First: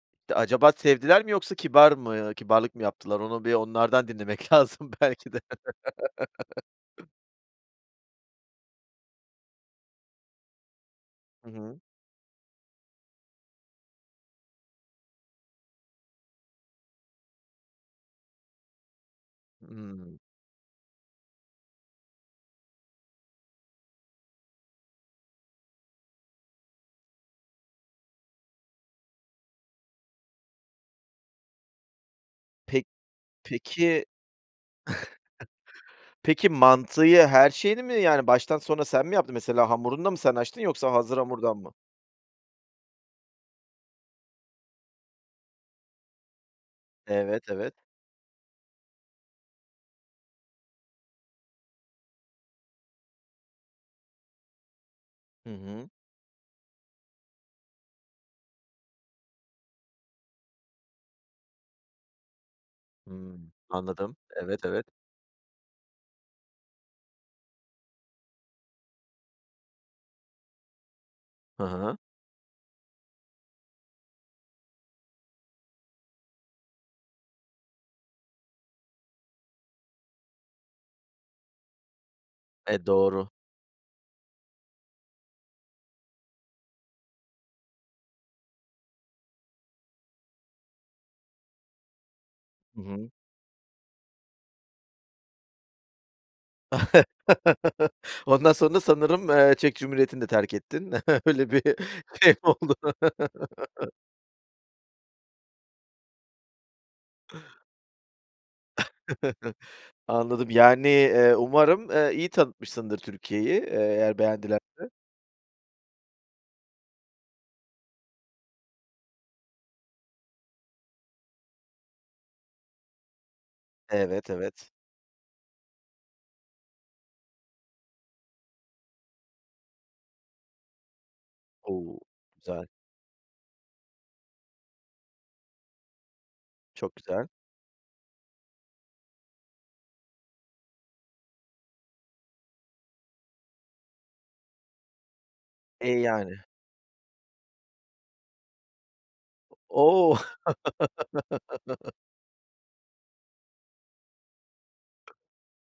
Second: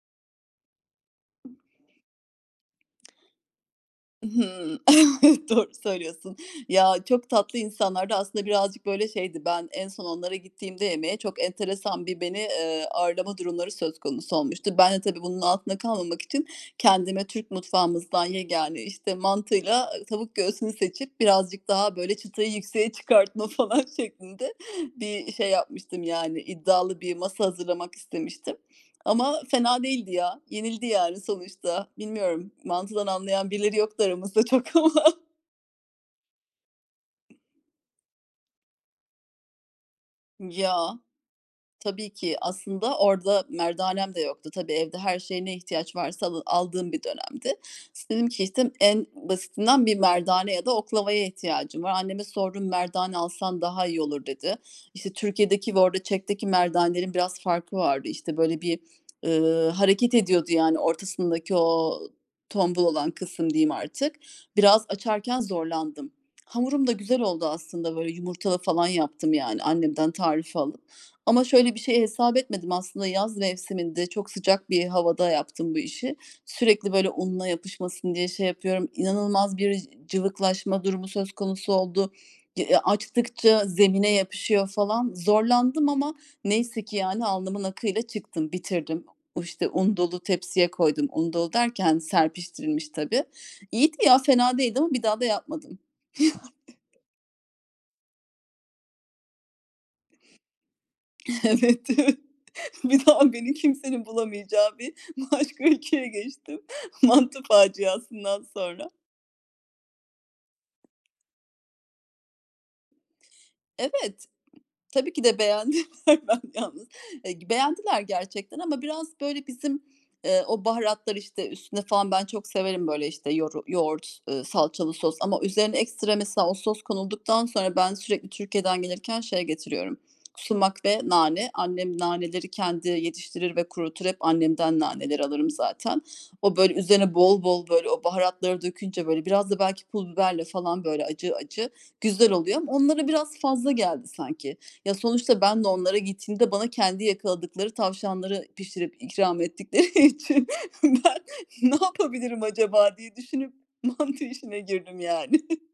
Acaba sevdiler mi yoksa kibar mı kibarlık mı yaptılar? Onu bir onlardan dinlemek Hımm. lazım belki de. Doğru söylüyorsun. Ya, çok tatlı insanlardı aslında birazcık böyle şeydi. Ben en son onlara gittiğimde yemeğe, çok Hı hı. enteresan bir beni, ııı, ağırlama durumları söz konusu olmuştu. Ben de tabii, bunun altında kalmamak için kendime Türk mutfağımızdan yegâne, işte mantıyla Hımm. tavuk göğsünü seçip, birazcık daha böyle çıtayı yükseğe çıkartma falan şeklinde bir şey yapmıştım. Yani iddialı bir masa hazırlamak istemiştim. Ama fena değildi ya, yenildi yani sonuçta. Bilmiyorum Pek mantıdan anlayan birileri yoktu peki. aramızda çok ama. Peki, mantıyı her şeyini mi? Yani baştan sona sen mi yaptın? Mesela hamurunu da mı sen açtın yoksa Ya, hazır hamurdan mı? tabii ki aslında orada merdanem de yoktu. Tabii, evde her şeye ne ihtiyaç varsa al aldığım bir Evet, dönemdi. evet. İs dedim ki işte, en basitinden bir merdane ya da oklavaya ihtiyacım var. Anneme sordum; "Merdane alsan daha iyi olur" dedi. İşte Hı Türkiye'deki ve hı. orada Çek'teki merdanenin biraz farkı vardı. İşte böyle bir, ııı, hareket ediyordu yani, ortasındaki o tombul olan kısım Hımm. diyeyim artık. Anladım. Evet, Biraz evet. açarken zorlandım. Hamurum da güzel oldu aslında, böyle yumurtalı falan yaptım yani, annemden tarifi alıp. Ama Hı şöyle bir hı. şey hesap etmedim aslında yaz mevsiminde, çok sıcak bir havada yaptım bu işi. Sürekli böyle unla yapışmasın diye şey yapıyorum, inanılmaz bir cıvıklaşma durumu söz konusu oldu. D ııı E, doğru. açtıkça zemine yapışıyor falan. Zorlandım ama neyse ki yani, alnımın akıyla çıktım, bitirdim. O işte un dolu tepsiye koydum. Un dolu derken Hı serpiştirilmiş hı. tabii. İyiydi ya fena değildi ama bir daha da yapmadım yani. Ondan sonra sanırım, ııı, Çek Cumhuriyeti'ni de terk ettin. Öyle bir Evet, evet. şey mi oldu? Bir daha beni kimsenin bulamayacağı bir başka ülkeye geçtim, mantı faciasından sonra. Anladım. Yani, eee, umarım, ııı, iyi tanıtmışsındır Türkiye'yi; ııı, eğer Evet. beğendilerse. Tabii ki de beğendiler, ben yalnız [unintelligible] Beğendiler gerçekten ama biraz böyle bizim, ııı, o baharatlar işte üstüne falan ben çok severim böyle işte yoru yoğurt, Evet, evet. salçalı sos ama üzerine ekstra mesela o sos konulduktan sonra; ben sürekli Türkiye'den gelirken şey getiriyorum k sumak ve nane. O! Annem naneleri Güzel. kendi yetiştirir ve kurutur. Hep annemden naneleri alırım zaten. O böyle Çok üzerine güzel. bol bol böyle o baharatları dökünce böyle, biraz da belki pul biberle falan böyle acı acı güzel oluyor. Ama onlara biraz fazla geldi sanki. Ya, sonuçta ben de E, onlara yani. gittiğimde bana kendi yakaladıkları tavşanları pişirip ikram ettikleri O o. için, ben ne yapabilirim acaba diye düşünüp. mantı işine girdim yani.